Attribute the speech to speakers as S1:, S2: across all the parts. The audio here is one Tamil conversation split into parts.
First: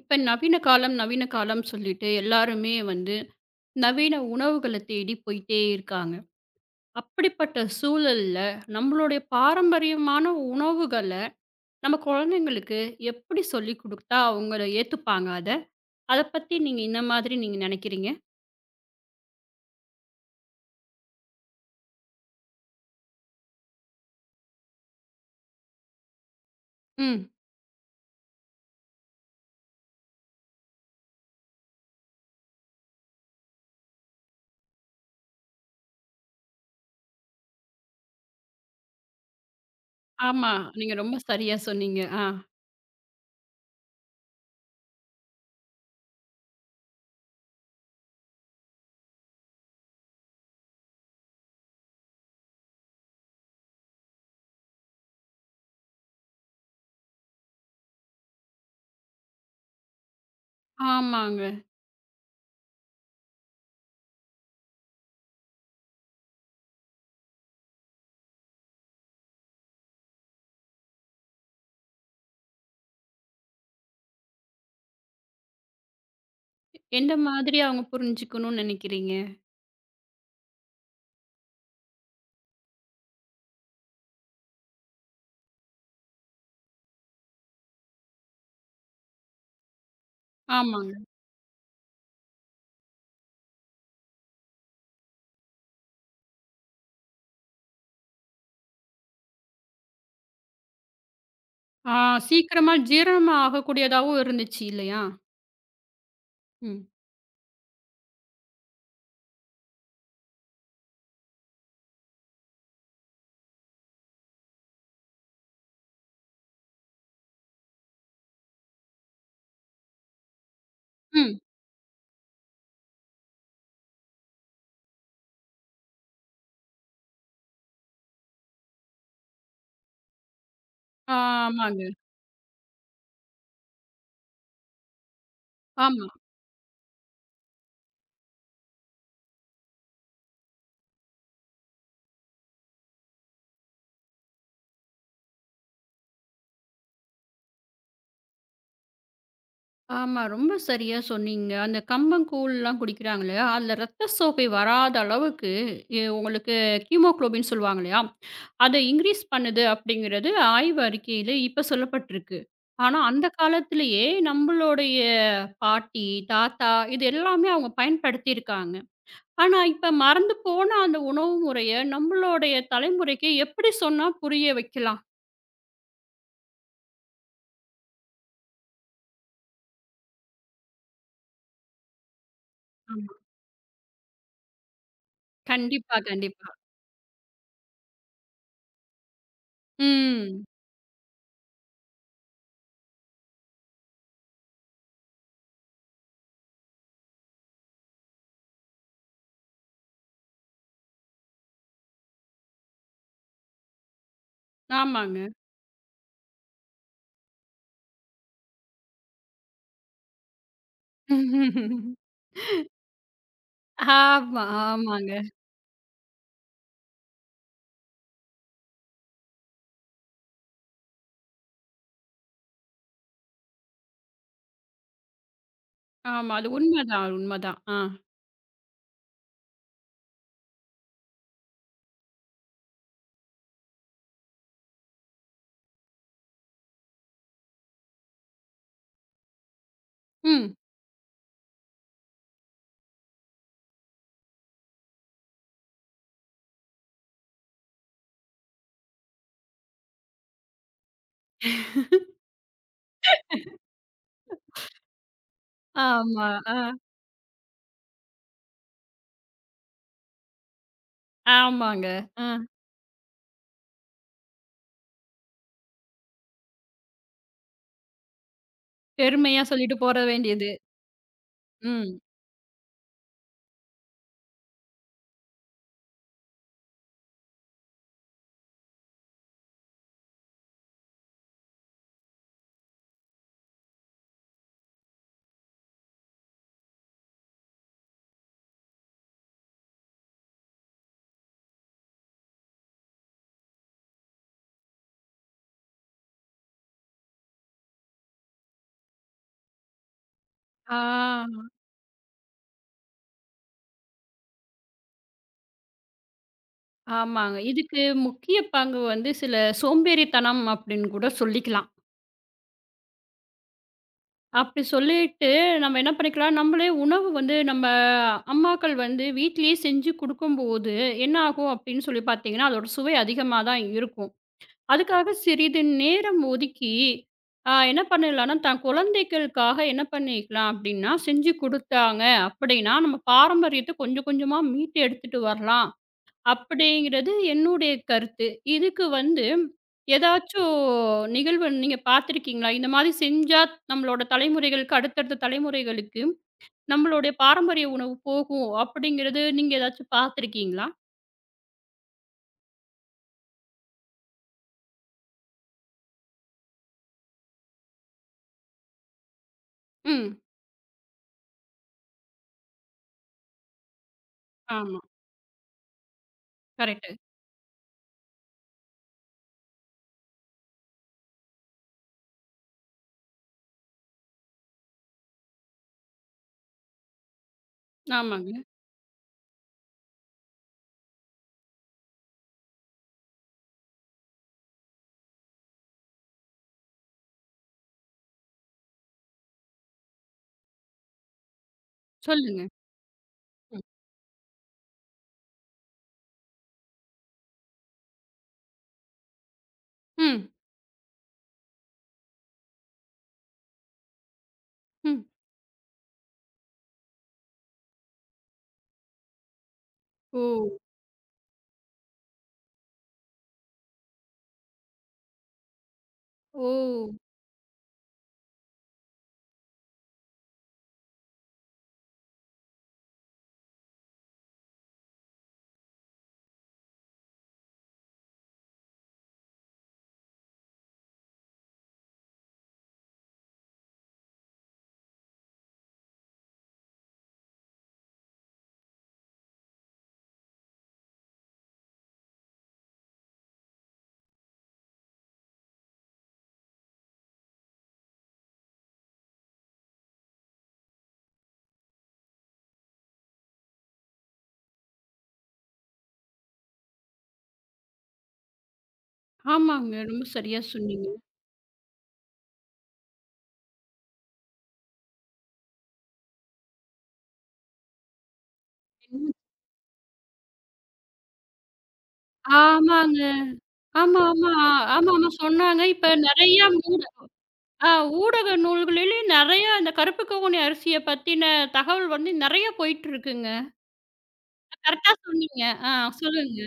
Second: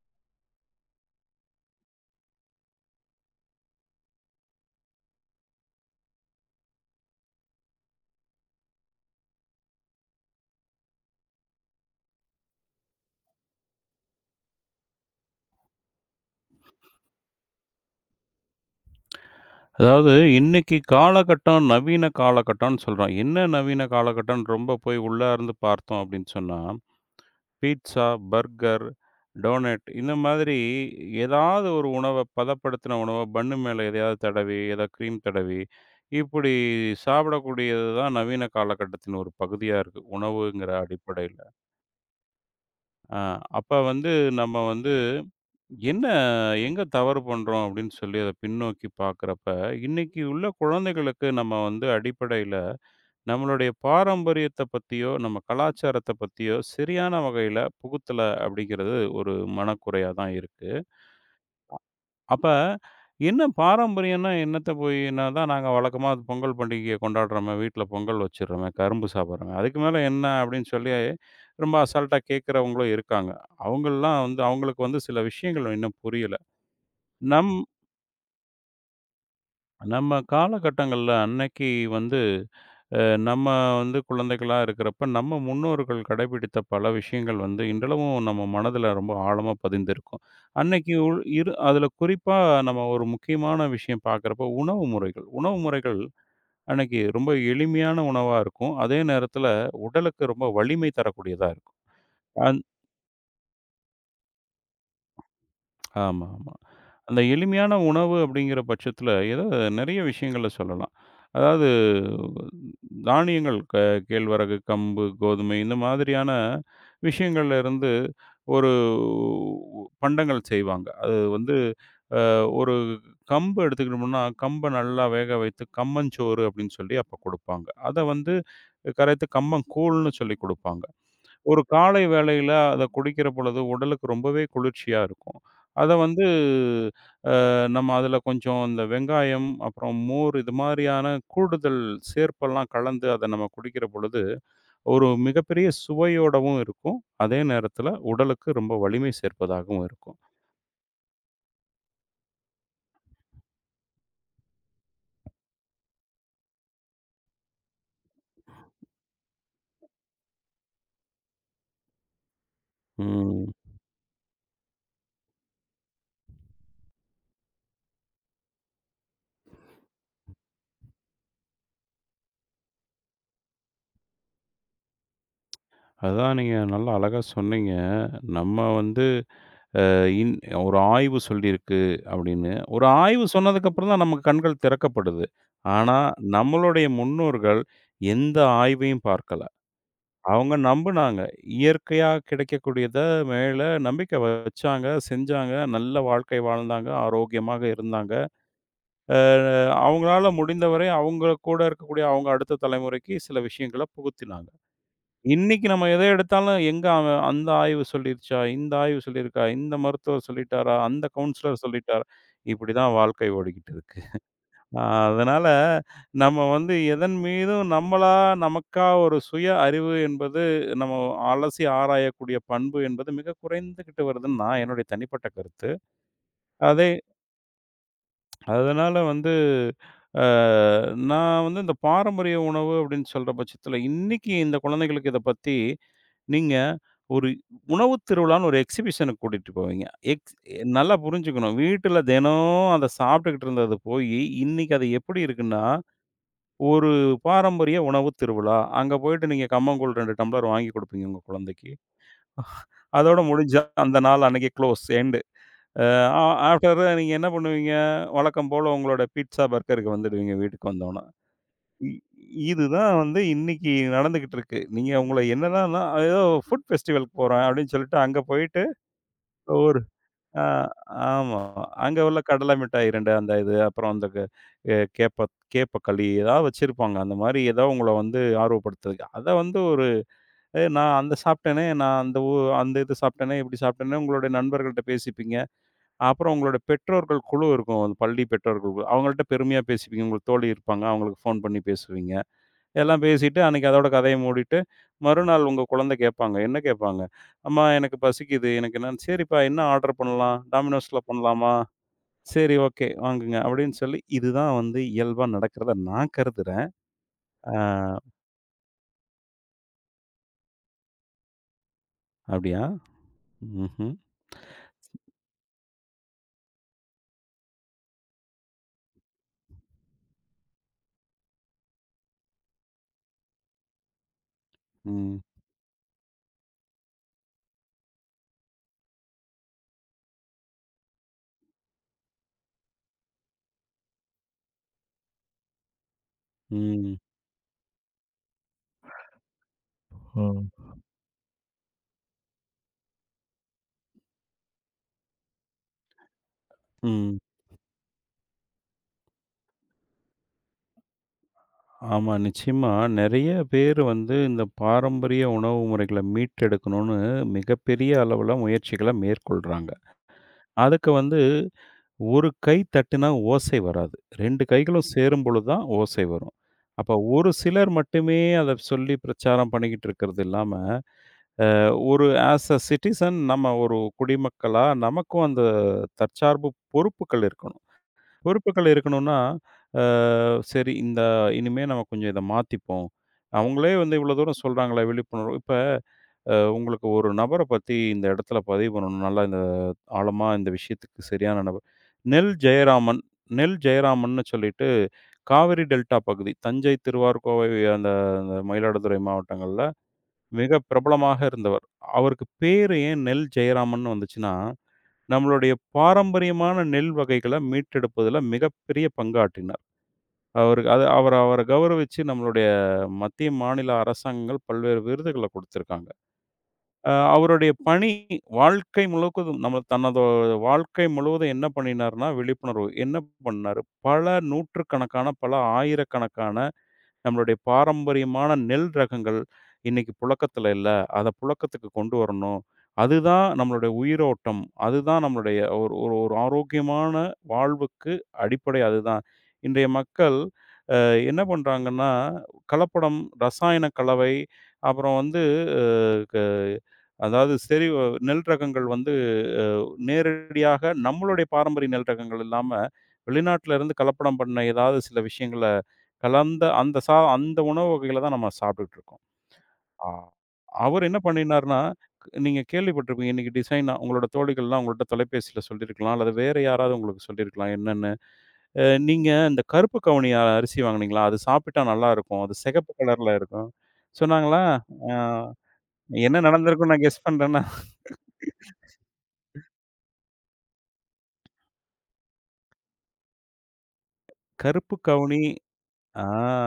S1: இப்ப நவீன காலம், நவீன காலம் சொல்லிட்டு எல்லாருமே வந்து நவீன உணவுகள தேடி போயிட்டே இருக்காங்க. அப்படிப்பட்ட சூழல்ல, நம்மளோடய பாரம்பரியமான உணவுகள நம்ம கொழந்தைகளுக்கு எப்படி சொல்லிக் குடுத்தா, அவுங்கள ஏத்துப்பாங்க அத? அத பத்தி நீங்க ஏன்னா மாதிரி நீங்க நெனைக்கிறீங்க?
S2: அதாவது, இன்னைக்கு காலகட்டம் நவீன காலகட்டம்னு சொல்றோம். என்ன நவீன காலகட்டம்னு ரொம்ப போய் உள்ளார்ந்து பார்த்தோம் அப்டின்னு சொன்னா.
S1: ம்.
S2: பீட்ஸா, பர்கர், டோனட் இந்த மாதிரி ஏதாவது ஒரு உணவ, பதப்படுத்தன உணவ பன்னு மேல எதையாவது தடவி, ஏதா க்ரீம் தடவி. இப்படி சாப்பிடக்கூடியதுதான் நவீன காலகட்டத்தின் ஒரு பகுதியா இருக்கு,
S1: ஆமா.
S2: உணவுங்கிற
S1: நீங்க ரொம்ப
S2: அடிப்படையில.
S1: சரியா சொன்னீங்க. ஆ.
S2: அ, அப்ப வந்து, நம்ம வந்து, என்ன எங்க தவறு பண்றோம் அப்டின்னு சொல்லி, அத பின்னோக்கிப் பாக்கறப்ப. இன்னைக்கு உள்ள குழந்தைகளுக்கு நம்ம வந்து அடிப்படையில, நம்மளுடைய பாரம்பரியத்த பத்தியோ, நம்ம கலாச்சாரத்த பத்தியோ சரியான வகையில புகுத்தல அப்படிங்கிறது ஒரு மனக்குறையா தான் இருக்கு. அ,
S1: ஆமாங்க.
S2: அப்ப, "என்ன பாரம்பரியன்னா என்னத்த போய் இன்னா. அதான் நாங்க வழக்கமா பொங்கல் பண்டிகைய கொண்டாடறமே, வீட்ல பொங்கல் வெச்சிரமே, கரும்பு சாப்பிடறமே. அதுக்கு மேல என்ன" அப்டின்னு சொல்லி ரொம்ப அசால்ட்டா கேக்குறவங்களும் இருக்காங்க. அவுங்கல்லாம் வந்து, அவுங்களுக்கு வந்து சில விஷயங்கள் இன்னும் புரியல.
S1: எந்த
S2: நம்
S1: மாதிரி அவுங்க புரிஞ்சுக்கணுன்னு நெனைக்கிறீங்க?
S2: நம்ம காலகட்டங்கள்ல அன்னைக்கு வந்து, அ நம்ம வந்து குழந்தைகளா இருக்கிறப்ப, நம்ம முன்னோர்கள் கடைப்பிடித்த பல விஷயங்கள் வந்து இன்றளவும் நம்ம மனதுல ரொம்ப ஆழமா பதிந்திருக்கும். அன்னைக்கு
S1: ஆமாங்க.
S2: உள் இரு அதுல குறிப்பா நம்ம ஒரு முக்கியமான விஷயம் பாக்கறப்போ உணவு முறைகள். உணவு முறைகள் அன்னைக்கு ரொம்ப எளிமையான உணவா இருக்கும். அதே நேரத்துல உடலுக்கு ரொம்ப வலிமை தரக்கூடியதா இருக்கும்.
S1: ஆ,
S2: ஆந்
S1: சீக்கரமா ஜீரணம் ஆகக் கூடியதாவும் இருந்துச்சி இல்லையா?
S2: ஆமாமா.
S1: ம்.
S2: அந்த எளிமையான உணவு அப்டிங்கற பட்சத்துல, ஏதா நெறைய விஷயங்கள சொல்லலாம். அதாவது தானியங்கள், க கேழ்வரகு, கம்பு, கோதுமை இந்த மாதிரியான விஷயங்கள்ல இருந்து ஒருவ் பண்டங்கள் செய்வாங்க. அது
S1: ம்.
S2: வந்து, அ ஒரு கம்பு எடுத்துக்கிட்டம்முனா கம்பை நல்லா வேக வைத்து கம்மஞ்சோறு அப்டின்னு சொல்லி அப்பக் கொடுப்பாங்க. அதை வந்து கரைத்து கம்பங்கூழ்னு சொல்லி குடுப்பாங்க. ஒரு
S1: ஆமாங்க.
S2: காலை வேளைல அத குடிக்கிற பொழுது உடலுக்கு ரொம்பவே குளிர்ச்சியா இருக்கும். அதை
S1: ஆமா.
S2: வந்து அ நம்ம அதுல கொஞ்சம் அந்த வெங்காயம், அப்புறம் மோர் இது மாதிரியான கூடுதல் சேர்ப்பெல்லாம் கலந்து அதை நம்ம குடிக்கிற பொழுது ஒரு மிகப்பெரிய சுவையோடவும் இருக்கும். அதே நேரத்துல உடலுக்கு ரொம்ப வலிமை சேர்ப்பதாகவும் இருக்கும்.
S1: ஆமா. ரொம்ப சரியா சொன்னீங்க. அந்த கம்பங்கூழ்லாம் குடிக்கிறாங்களே, அதுல ரத்த சோகை வராத அளவுக்கு ஏ உங்களுக்கு ஹிமோகுலோபின் சொல்லுவாங்கல்லயா, அதை இன்கிரீஸ் பண்ணுது அப்படிங்கறது ஆய்வறிக்கையில இப்ப சொல்லப்பட்ருக்கு. ஆனா, அந்தக்
S2: ம்.
S1: காலத்திலேயே நம்மளுடைய பாட்டி, தாத்தா இது எல்லாமே அவங்க பயன்படுத்திருக்காங்க. ஆனா இப்ப மறந்து போன அந்த உணவு முறைய நம்மளோடய தலைமுறைக்கு எப்படி சொன்னா புரிய வைக்கலாம்?
S2: அதான் நீங்க நல்லா அழகா சொன்னீங்க. நம்ம வந்து அ இன் "ஒரு ஆய்வு சொல்லிருக்கு." அப்படின்னு. ஒரு
S1: ஆமா.
S2: ஆய்வு சொன்னதுக்கு அப்புறம்தான் நமக்குக் கண்கள் திறக்கப்படுது. ஆனா,
S1: கண்டிப்பா, கண்டிப்பா.
S2: நம்மளுடைய முன்னோர்கள் எந்த ஆய்வையும் பார்க்கல.
S1: ம்.
S2: அவுங்க நம்புனாங்க. இயற்கையா கிடைக்கக்கூடியத மேல நம்பிக்கை வ வச்சாங்க, செஞ்சாங்க, நல்ல வாழ்க்கை வாழ்ந்தாங்க, ஆரோக்கியமாக இருந்தாங்க. அ அவுங்களால முடிந்தவரை அவுங்க கூட இருக்கக்கூடிய அவுங்க அடுத்த தலைமுறைக்கு சில விஷயங்களப் புகுத்தினாங்க.
S1: ஆமாங்க.
S2: இன்னைக்கு நம்ம எத எடுத்தாலும், "எங்க அவன் அந்த ஆய்வு சொல்லிடுச்சா? இந்த ஆய்வு சொல்லிருக்கா? இந்த மருத்துவர் சொல்லிட்டாரா? அந்தக் கவுன்சிலர் சொல்லிட்டாரா?" இப்படிதான் வாழ்க்கை ஓடிக்கிட்டுருக்கு.
S1: ஆமா.
S2: அ
S1: ஆமாங்க.
S2: அதனால நம்ம வந்து எதன்மீதும் நம்மளா, நமக்கா ஒரு சுய அறிவு என்பது, நம்ம அலசி ஆராயக்கூடிய பண்பு என்பது மிகக் குறைந்துகிட்டு வருதுன்னு, நான் என்னுடைய தனிப்பட்ட கருத்து.
S1: ஆமா. அது
S2: அதே
S1: உண்மதான், அது உண்மதான். ஆ.
S2: அதனால வந்து அ நான் வந்து இந்தப் பாரம்பரிய உணவு அப்படின்னு சொல்ற பட்சத்துல, இன்னைக்கு இந்த குழந்தைகளுக்கு இதப் பத்தி நீங்க, ஒரு உணவு திருவிழான்னு ஒரு எக்ஸிபிஷன்க்கு கூட்டிட்டு போவீங்க. எக்ஸ்
S1: ம்.
S2: நல்லா புரிஞ்சுக்கணும், வீட்டுல தெனோம் அத சாப்ட்டுக்கிட்டு இருந்தது போயி, இன்னைக்கு அது எப்படி இருக்குன்னா, ஒரு பாரம்பரிய உணவு திருவிழா. அங்க போயிட்டு நீங்க கம்பங்கூழ் 2 டம்ளர் வாங்கி குடுப்பீங்க உங்க குழந்தைக்கு. அதோட முடிஞ்சா அந்த நாள் அன்னைக்கு க்ளோஸ், எண்டு. அ
S1: ஆமா. அ.
S2: ஆஃப்டர் தட் நீங்க என்ன பண்ணுவீங்க? வழக்கம் போல உங்களோட பீட்சா, பர்கர்க்கு வந்துடுவீங்க வீட்டுக்கு வந்தோன்ன.
S1: ஆமாங்க.
S2: இ
S1: அ.
S2: இதுதான் வந்து இன்னைக்கு நடந்துகுட்டுருக்கு. நீங்க உங்கள என்னடான்னா, "ஏதோ ஃபுட் ஃபெஸ்டிவல்க்கு போறேன்." அப்படின்னு சொல்லிட்டு அங்க போயிட்டு
S1: பெருமையா சொல்லிட்டு
S2: ஒரு
S1: போக
S2: அ
S1: வேண்டியது.
S2: ஆமா, ஆமா.
S1: ம்.
S2: அங்க உள்ள கடல மிட்டாய் 2 அந்த இது. அப்புறம் அந்தக் எ கேப்ப கேப்பக்களி எதாவது வெச்சிருப்பாங்க. அந்த மாரி எதோ உங்கள வந்து ஆர்வப்படுத்துறதுக்கு. அத வந்து ஒரு "ஏய் நான் அந்த சாப்ட்டனே, நான் அந்த உ அந்த இது சாப்ட்டனே, இப்படி சாப்ட்டனே." உங்களோட நண்பர்கள்ட்ட பேசிப்பீங்க. அப்புறம் உங்களோட பெற்றோர்கள் குழு இருக்கும். பள்ளி பெற்றோர்கள் குழு. அவங்கள்ட்ட பெருமையா பேசிப்பீங்க. உங்களுக்குத் தோழி இருப்பாங்க. அவுங்களுக்கு ஃபோன் பண்ணி பேசுவீங்க. எல்லாம் பேசிட்டு அன்னைக்கு அதோட கதைய மூடிட்டு, மறுநாள் உங்க குழந்த கேப்பாங்க. என்ன கேப்பாங்க? அம்மா எனக்குப் பசிக்குது. எனக்கு என்னன்னு "சரிப்பா, என்ன ஆர்டர் பண்ணலாம்? டாமினோஸ்ல
S1: ஆ.
S2: பண்லாமா?" "செரி, ஓகே வாங்குங்க." அப்படின்னு சொல்லி, இதுதான் வந்து இயல்பா நடக்குறதா நான் கருதுறேன்.
S1: ஆமாங்க.
S2: அ
S1: இதுக்கு முக்கிய பங்கு வந்து, சில சோம்பேறித்தனம் அப்படின்னு கூட சொல்லிக்கலாம்.
S2: அப்படியா? ம்ஹ்ம்.
S1: அப்படி சொல்லிட்டு, நம்ம என்ன பண்ணிக்கலாம், நம்மளே உணவு வந்து, நம்ம அம்மாக்கள் வந்து வீட்டிலேயே செஞ்சு கொடுக்கும்போது, என்ன ஆகும் அப்படின்னு சொல்லி பார்த்தீங்கன்னா, அதோட சுவை அதிகமா தான் இருக்கும். அதுக்காக
S2: ம்.
S1: சிறிது நேரம் ஒதுக்கி, அ, என்ன பண்ணலாம்னா, தன் குழந்தைகளுக்காக என்ன பண்ணிக்கலாம் அப்படின்னா, செஞ்சு கொடுத்தாங்க அப்படின்னா, நம்ம பாரம்பரியத்த கொஞ்சம் கொஞ்சமா மீட்டு எடுத்துட்டு வரலாம்,
S2: ம்.
S1: அப்படிங்கறது என்னுடைய கருத்து. இதுக்கு வந்து,
S2: ஹ.
S1: ஏதாச்சும் நிகழ்வு நீங்க பாத்திருக்கீங்களா? இந்த மாரி செஞ்சா, நம்மளோட தலைமுறைகளுக்கு, அடுத்தடுத்த தலைமுறைகளுக்கு நம்மளுடைய
S2: ம்.
S1: பாரம்பரிய உணவு போகும் அப்படிங்கறது நீங்க ஏதாச்சு பாத்திருக்கீங்களா?
S2: ஆமா. நிச்சயமா. நெறைய பேரு வந்து இந்த பாரம்பரிய உணவு முறைகளை மீட்டெடுக்கணும்னு மிகப்பெரிய அளவுல முயற்சிகளை மேற்கொள்றாங்க.
S1: ம்.
S2: அதுக்கு வந்து, 1 கை தட்டினா ஓசை வராது. 2
S1: ஆமா.
S2: கைகளும் சேரும் பொழுது தான் ஓசை வரும். அப்ப,
S1: கரெக்ட்டு.
S2: ஒரு சிலர் மட்டுமே அத சொல்லி பிரச்சாரம் பண்ணிக்கிட்டு இருக்கறது இல்லாம, அ, ஒரு அஸ் அ சிட்டிசன் நம்ம ஒரு குடிமக்களா, நமக்கும் அந்த தற்சார்பு பொறுப்புகள் இருக்கணும்.
S1: ஆமாங்க.
S2: பொறுப்புகள் இருக்கணும்னா, அ, செரி, இந்த இனிமே நம்ம கொஞ்சம் இத மாத்திப்போம். அவங்களே வந்து இவ்வளோ தூரம் சொல்றாங்களே, விழிப்புணர்வு. இப்ப, அ உங்களுக்கு ஒரு நபர பத்தி இந்த இடத்துல பதிவு பண்ணணும். நல்லா, இந்த ஆழமா இந்த விஷயத்துக்கு செரியான நபர், நெல்
S1: சொல்லுங்க.
S2: ஜெயராமன், நெல்
S1: ம்.
S2: ஜெயராமன்னு சொல்லிட்டு காவேரி டெல்டா பகுதி, தஞ்சை, திருவாரூர், கோவை, அந்த மயிலாடுதுறை மாவட்டங்கள்ல
S1: ம்.
S2: மிக பிரபலமாக இருந்தவர். அவருக்கு பேர் ஏன் நெல் ஜெயராமன்னு வந்துச்சுன்னா,
S1: ம்.
S2: நம்மளுடைய பாரம்பரியமான நெல் வகைகளை மீட்டெடுப்பதுல மிகப்பெரிய பங்காற்றினார்.
S1: ஓ!
S2: அவரு அத அவர் அவரை கௌரவிச்சு நம்மளுடைய மத்திய, மாநில அரசாங்கங்கள் பல்வேறு விருதுகளை கொடுத்திருக்காங்க.
S1: ஓ!
S2: அவருடைய பணி வாழ்க்கை முழுவதும், நம்ம தனது வாழ்க்கை முழுவதும் என்ன பண்ணினார்னா, விழிப்புணர்வு என்ன பண்ணாரு? பல 100கணக்கான, பல 1000கணக்கான நம்மளுடைய பாரம்பரியமான நெல் ரகங்கள் இன்னைக்கு புழக்கத்துல இல்ல, அத புழக்கத்துக்கு கொண்டுவரணும். அதுதான் நம்மளுடைய உயிரோட்டம், அதுதான் நம்மளுடைய ஒரு ஒரு ஒரு ஆரோக்கியமான வாழ்வுக்கு அடிப்படை அதுதான். இன்றைய மக்கள் ஆ, என்ன பண்றாங்கன்னா, கலப்படம், ரசாயன கலவை, அப்புறம் வந்து அ க அதாவது, செரி, நெல் ரகங்கள் வந்து அ நேரடியாக நம்மளுடைய பாரம்பரிய நெல் ரகங்கள் இல்லாம, வெளிநாட்டுல இருந்து கலப்படம் பண்ண ஏதாவது சில விஷயங்களை கலந்த, அந்த சா அந்த உணவு வகைகளை தான் நம்ம சாப்பிட்டுட்டு இருக்கோம்.
S1: ஆமாங்க.
S2: அ,
S1: ரொம்ப சரியா
S2: அவரு
S1: சொன்னீங்க.
S2: என்ன பண்ணினார்னா, நீங்க கேள்விப்பட்டிருப்பீங்க, இன்னைக்கு டிசைனா உங்களோட தோழிகள்லாம் உங்கள்ட்ட தொலைபேசியில சொல்லிருக்கலாம், அல்லது வேற யாராவது உங்களுக்கு சொல்லிருக்கலாம் என்னன்னு. அ "நீங்க
S1: என்ன.
S2: அந்த கருப்பு கவுனி அரிசி வாங்குனீங்களா? அது சாப்பிட்டா நல்லா இருக்கும். அது சிகப்பு
S1: ஆமாங்க.
S2: கலர்ல இருக்கும்,"
S1: ஆமா, ஆமா.
S2: சொன்னாங்களா?
S1: ஆ,
S2: அ
S1: ஆமாமா. சொன்னாங்க. இப்ப
S2: என்ன
S1: நெறைய
S2: நடந்துருக்கும்
S1: மூட
S2: நான் கெஸ் பண்றேன்னா
S1: ஆ, ஊடக நூல்களிலே நெறைய இந்த கருப்பு கவுனி அரிசியை பத்தின தகவல் வந்து நெறைய போயிட்டு இருக்குங்க.
S2: கருப்பு
S1: கரெக்டா
S2: கவுனி,
S1: சொன்னீங்க, ஆ,
S2: ஆ,
S1: சொல்லுங்க.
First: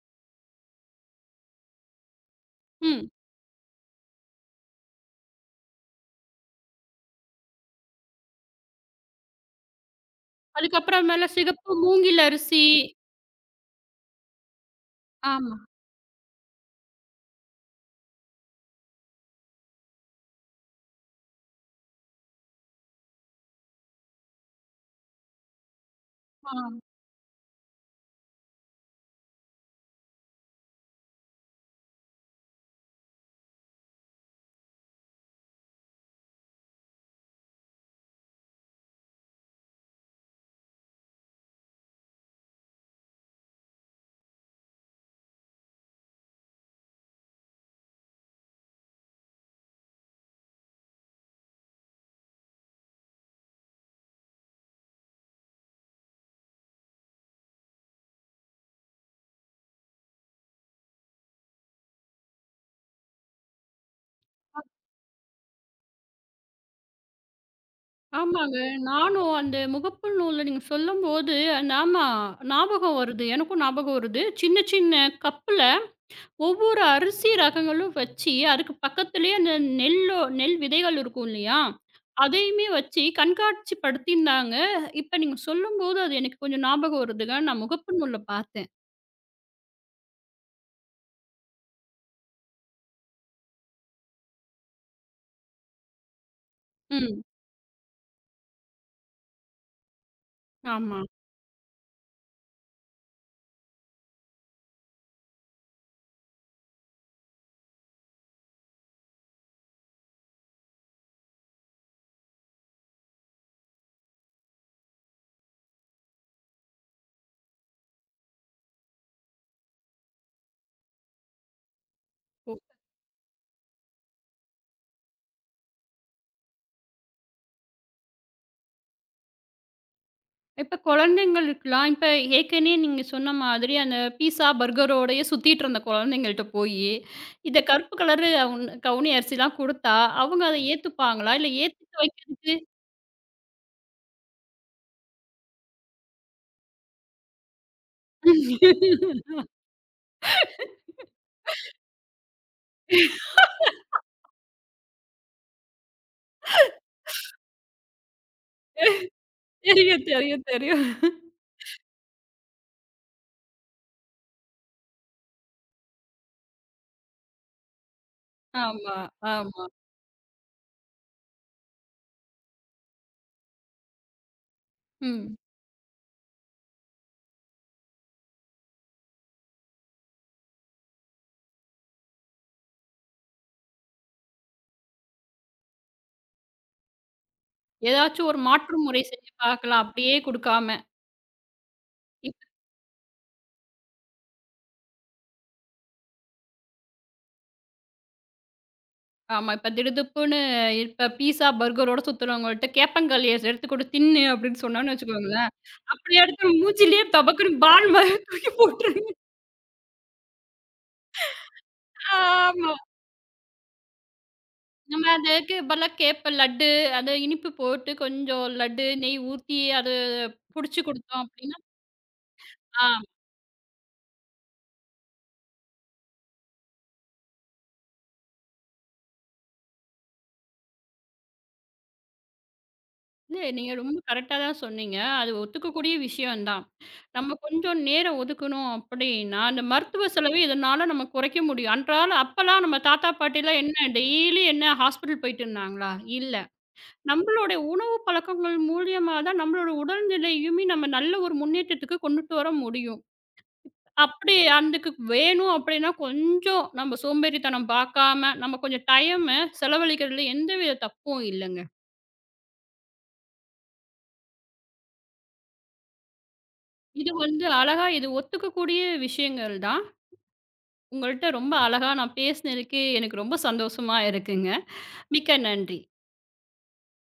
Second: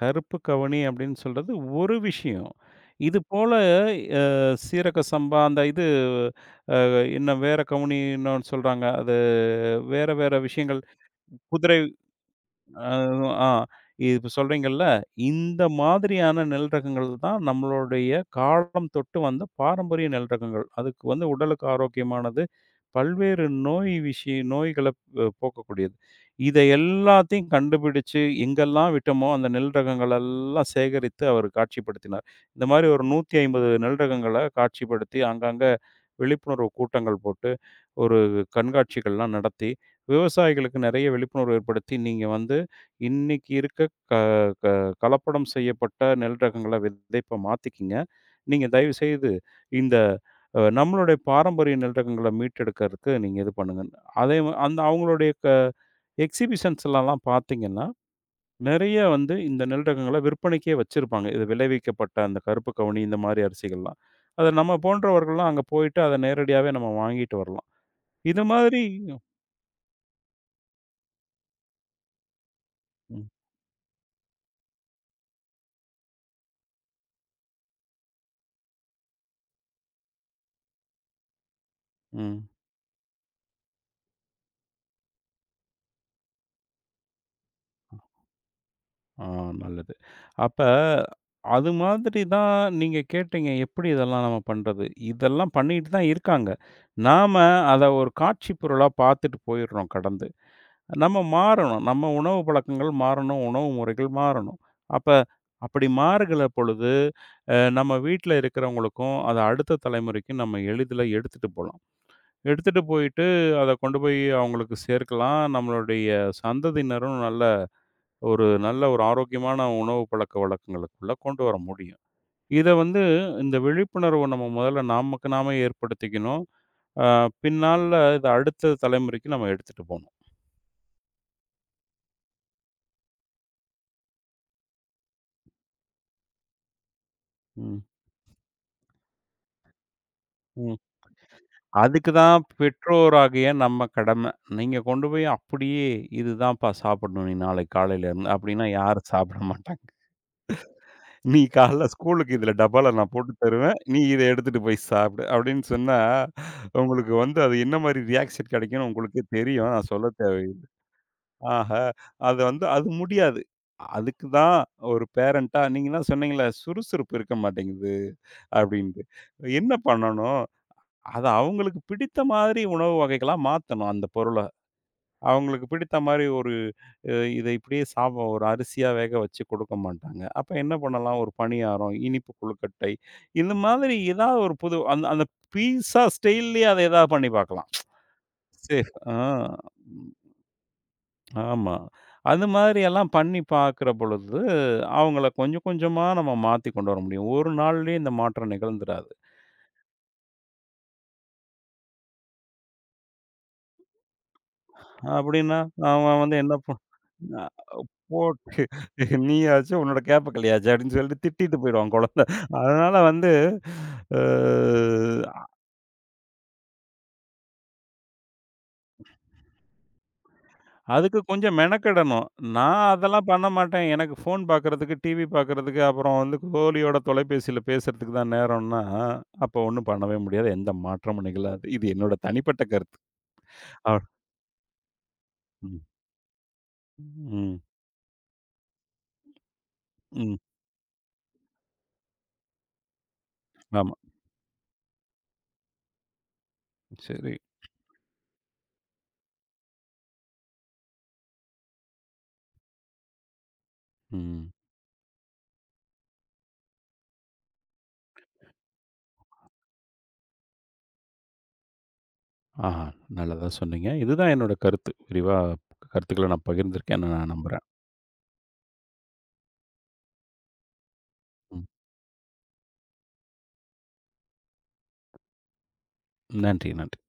S2: கருப்பு கவுனி அப்படின்னு சொல்றது ஒரு விஷயம்.
S1: ம்.
S2: இதுபோல, அ, சீரக சம்பா, அந்த இது அ, என்ன வேற கவுனி இன்னோனு சொல்றாங்க, அது வேற வேற விஷயங்கள்,
S1: அதுக்கப்பறம் மேல சிகப்பு
S2: குதிரை
S1: மூங்கில் அரிசி.
S2: அ, ஆ, இப்ப சொல்றீங்கல்ல,
S1: ஆமா.
S2: இந்த மாதிரியான நெல் ரகங்கள் தான் நம்மளுடைய காலம் தொட்டு வந்த பாரம்பரிய நெல் ரகங்கள். அதுக்கு வந்து உடலுக்கு ஆரோக்கியமானது. பல்வேறு நோய் விஷய நோய்களை போக்கக்கூடியது. இதை
S1: அ.
S2: எல்லாத்தையும் கண்டுபிடிச்சு, எங்கெல்லாம் விட்டோமோ அந்த நெல் ரகங்கள் எல்லாம் சேகரித்து, அவரு காட்சிப்படுத்தினார். இந்த மாதிரி ஒரு 150 நெல் ரகங்களை காட்சிப்படுத்தி, அங்க, அங்க விழிப்புணர்வு கூட்டங்கள் போட்டு, ஒரு கண்காட்சிகள் எல்லாம் நடத்தி விவசாயிகளுக்கு நெறைய விழிப்புணர்வு ஏற்படுத்தி, "நீங்க வந்து இன்னைக்கு இருக்க க க கலப்படம் செய்யப்பட்ட நெல் ரகங்களை விதைப்ப மாத்திக்கங்க. நீங்க தயவுசெய்து இந்த நம்மளுடைய பாரம்பரிய நெல் ரகங்களை மீட்டெடுக்கறதுக்கு நீங்க இது பண்ணுங்கன்னு." அதே வ அந்த அவங்களுடைய க எக்ஸிபிஷன்ஸ்லலாம் பாத்தீங்கன்னா, நெறைய வந்து இந்த நெல் ரகங்களை விற்பனைக்கே வெச்சிருப்பாங்க. இது விளைவிக்கப்பட்ட அந்த கருப்பு கவுனி, இந்த மாதிரி அரிசிகள்லாம். அத
S1: அ,
S2: நம்ம போன்றவர்கள்லாம் அங்க போயிட்டு, அத நேரடியாவே நம்ம வாங்கிட்டு வரலாம். இந்த
S1: ஆமாங்க.
S2: மாதிரி
S1: நானும் அந்த முகப்பு நூல்ல நீங்க சொல்லும்போது, ஆமா. ஞாபகம் வருது,
S2: ம்.
S1: எனக்கும் ஞாபகம் வருது. சின்ன, சின்ன கப்புல ஒவ்வொரு அரிசி ரகங்களும் வெச்சி, அதுக்கு பக்கத்துலயே அந்த நெல்லோ நெல் விதைகள் இருக்கும் இல்லையா,
S2: ம்.
S1: அதையுமே வெச்சி கண்காட்சி படுத்திருந்தாங்க. இப்ப நீங்க சொல்லும்போது, அது எனக்கு கொஞ்சம் ஞாபகம் வருதுங்க, நான் முகப்பு நூல்ல பாத்தேன்.
S2: அ, நல்லது. அப்ப, அது மாதிரிதான் நீங்க கேட்டீங்க, "எப்படி இதெல்லாம் நம்ம பண்றது?" இதெல்லாம் பண்ணிட்டு தான் இருக்காங்க.
S1: ம்.
S2: நாம அத ஒரு காட்சிப் பொருளா பாத்துட்டு, போயிடுறோம் கடந்து.
S1: ஆமா.
S2: நம்ம மாறணும், நம்ம உணவு பழக்கங்கள் மாறணும், உணவு முறைகள் மாறணும். அப்ப அப்படி மாறுகிற பொழுது, அ, நம்ம வீட்ல இருக்கிறவங்களுக்கும், அத அடுத்த தலைமுறைக்கும் நம்ம எளிதில எடுத்துட்டு போலாம். எடுத்துட்டு போயிட்டு, அத கொண்டுபோய் அவங்களுக்கு சேர்க்கலாம். நம்மளுடைய சந்ததியினரும் நல்ல ஒரு நல்ல ஒரு ஆரோக்கியமான உணவு பழக்க வழக்கங்களுக்குள்ள கொண்டுவர முடியும்.
S1: ஓ.
S2: இத வந்து இந்த விழிப்புணர்வ நம்ம முதல்ல நமக்கு நாமே ஏற்படுத்திக்கணும். அ, பின்னால இத அடுத்து தலைமுறைக்கு நம்ம எடுத்துட்டு போணும்.
S1: இப்ப குழந்தைங்களுக்குலாம், இப்ப ஏற்கனே நீங்கச் சொன்ன மாதிரி, அந்த பீட்சா பர்கரோடயே சுத்திட்டு இருந்த குழந்தைங்கள்கிட்ட போயி, இத
S2: ம்.
S1: கருப்பு கலர் கவு கவுனி அரிசிலாம் கொடுத்தா, அவங்க அதை
S2: ம்.
S1: ஏத்துப்பாங்களா இல்ல, ஏத்துக்க
S2: அதுக்குதான்
S1: வைக்கிறது.
S2: பெற்றோராகிய நம்ம கடமை. நீங்க கொண்டுபோய் அப்படியே, "இதுதாப்பா சாப்பிடணும் நீ நாளைக்கு காலையில இருந்து," அப்படின்னா யாரும் சாப்பிட மாட்டாங்க. "நீ காலையில ஸ்கூலுக்கு இதுல டப்பால நான் போட்டு தருவேன், நீ இத எடுத்துட்டு போய் சாப்பிடு," அப்படின்னு சொன்னா, உங்களுக்கு வந்து அது என்ன மாரி ரியாக்ஷன் கிடைக்கும்னு உங்களுக்கே தெரியும், நான்
S1: தெரியும்,
S2: சொல்லத்
S1: தெரியும்,
S2: தேவையி
S1: தெரியும்.
S2: ஆஹ! அது வந்து அது முடியாது. அதுக்குதான் ஒரு பேரண்ட்டா நீங்க எல்லாம் சொன்னீங்கல்ல, "சுறுசுறுப்பு இருக்க மாட்டேங்குது."
S1: ஆமா,
S2: அப்படின்னு.
S1: ஆமா.
S2: என்ன பண்ணணும்? அத அவங்களுக்கு பிடித்த மாதிரி உணவு வகைகளா மாத்தணும், அந்த பொருள.
S1: ம்.
S2: அவங்களுக்கு பிடித்த மாதிரி, ஒரு இத இப்படியே சாப்பிடு, ஒரு அரிசியா வேகவச்சு கொடுக்க மாட்டாங்க. அப்ப என்ன பண்ணலாம்? ஒரு பணியாரம், இனிப்பு கொழுக்கட்டை, இந்த மாதிரி ஏதாவது ஒரு புது, அந்த அந்த பீட்சா ஸ்டைல்லயே அத எதாவது பண்ணி பாக்கலாம்.
S1: எதாச்சு, ஒரு மாற்று
S2: சேஃப்.
S1: முறை
S2: அ,
S1: செஞ்சு பார்க்கலாம். அப்படியே கொடுக்காம.
S2: ஆமா.
S1: இப்
S2: அந்த மாரி எல்லாம் பண்ணி பாக்குற பொழுது, அவங்கள கொஞ்சம், கொஞ்சமா நம்ம மாத்தி கொண்டுவர முடியும். ஒரு நாள்லயே இந்த மாற்றம் நிகழ்ந்துராது.
S1: ஆமா. இப்ப திடுதிப்புன்னு, இப்ப பீட்சா, பர்கரோட சுத்துறவங்க கிட்ட கேப்பங்களிய செடுத்து எடுத்து கொடுத்து, "தின்னு" அப்படின்னு சொன்னோம்னு வெச்சுக்கோங்களேன்,
S2: அப்படின்னா, அவங்க
S1: அப்படியே
S2: வந்து
S1: எடுத்து
S2: என்ன
S1: நம்ம
S2: பண்
S1: மூஞ்சிலேயே
S2: "நான்
S1: தபக்குனு பால் மாதிரி தூக்கி
S2: போட்டு
S1: போட்டுருவாங்க.
S2: நீயாச்சு உன்னோட கேப்பக்களியாச்சு," அப்படின்னு சொல்லிட்டு திட்டிட்டு போயிருவான் குழந்தை.
S1: ஆமா.
S2: அதனால வந்து, ஆ,
S1: நம்ம அதுக்கு பதிலா கேப்ப லட்டு, அத இனிப்பு போட்டு, கொஞ்சம் லட்டு நெய் ஊத்தி, அது புடிச்சி
S2: அதுக்கு
S1: கொடுத்தோம்
S2: கொஞ்சம்
S1: அப்படின்னா,
S2: மெனக்கெடணும். "நான்
S1: அ.
S2: அதெல்லாம் பண்ண மாட்டேன், எனக்கு போன் பாக்குறதுக்கு, டிவி பாக்குறதுக்கு, அப்பறம் வந்து தோழியோட தொலைபேசியில பேசுறதுக்கு தான் நேரம்னா" அப்ப ஒண்ணும் பண்ணவே முடியாது. எந்த மாற்றமும் நிகழாது, இது என்னோட தனிப்பட்ட கருத்து.
S1: இல்ல. நீங்க
S2: அ
S1: ரொம்ப கரெக்டா தான் சொன்னீங்க. அது ஒத்துக்க
S2: ம்.
S1: கூடிய விஷயம் தான். நம்ம
S2: ம்.
S1: கொஞ்சம் நேரம் ஒதுக்கணும் அப்படின்னா, இந்த மருத்துவ
S2: ம்.
S1: செலவை இதனால நம்ம குறைக்க முடியும். அன்றாட அப்பலாம் நம்ம தாத்தா, பாட்டிலாம் என்ன,
S2: ஆமா.
S1: டெய்லி என்ன ஹாஸ்பிடல் போயிட்டு இருந்தாங்களா? இல்ல.
S2: செரி.
S1: நம்மளுடைய உணவு பழக்கங்கள் மூலியமாதான் நம்மளுடைய உடல் நிலையையுமே நம்ம நல்ல ஒரு முன்னேற்றத்துக்கு கொண்டுட்டு வர முடியும். அப்படி
S2: ம்.
S1: அன்றைக்கு வேணும் அப்படின்னா, கொஞ்சம் நம்ம சோம்பேறித்தனம் பாக்காம நம்ம கொஞ்சம் டைம்ம செலவழிக்கிறதுல எந்தவித தப்பும் இல்லங்க.
S2: ஆஹா! நல்லதா சொன்னீங்க. இதுதான் என்னோட கருத்து. விரிவா கருத்துக்கள, நான் பகிர்ந்து இருக்கேன்னு
S1: இது
S2: நான்
S1: வந்து
S2: நம்புறேன்.
S1: அழகா, இது ஒத்துக்க கூடிய விஷயங்கள் தான். உங்கள்ட்ட ரொம்ப
S2: ம்.
S1: அழகா, நான் பேசுனதுக்கு எனக்கு ரொம்ப சந்தோஷமா இருக்குங்க. மிக்க நன்றி.
S2: நன்றி, நன்றி.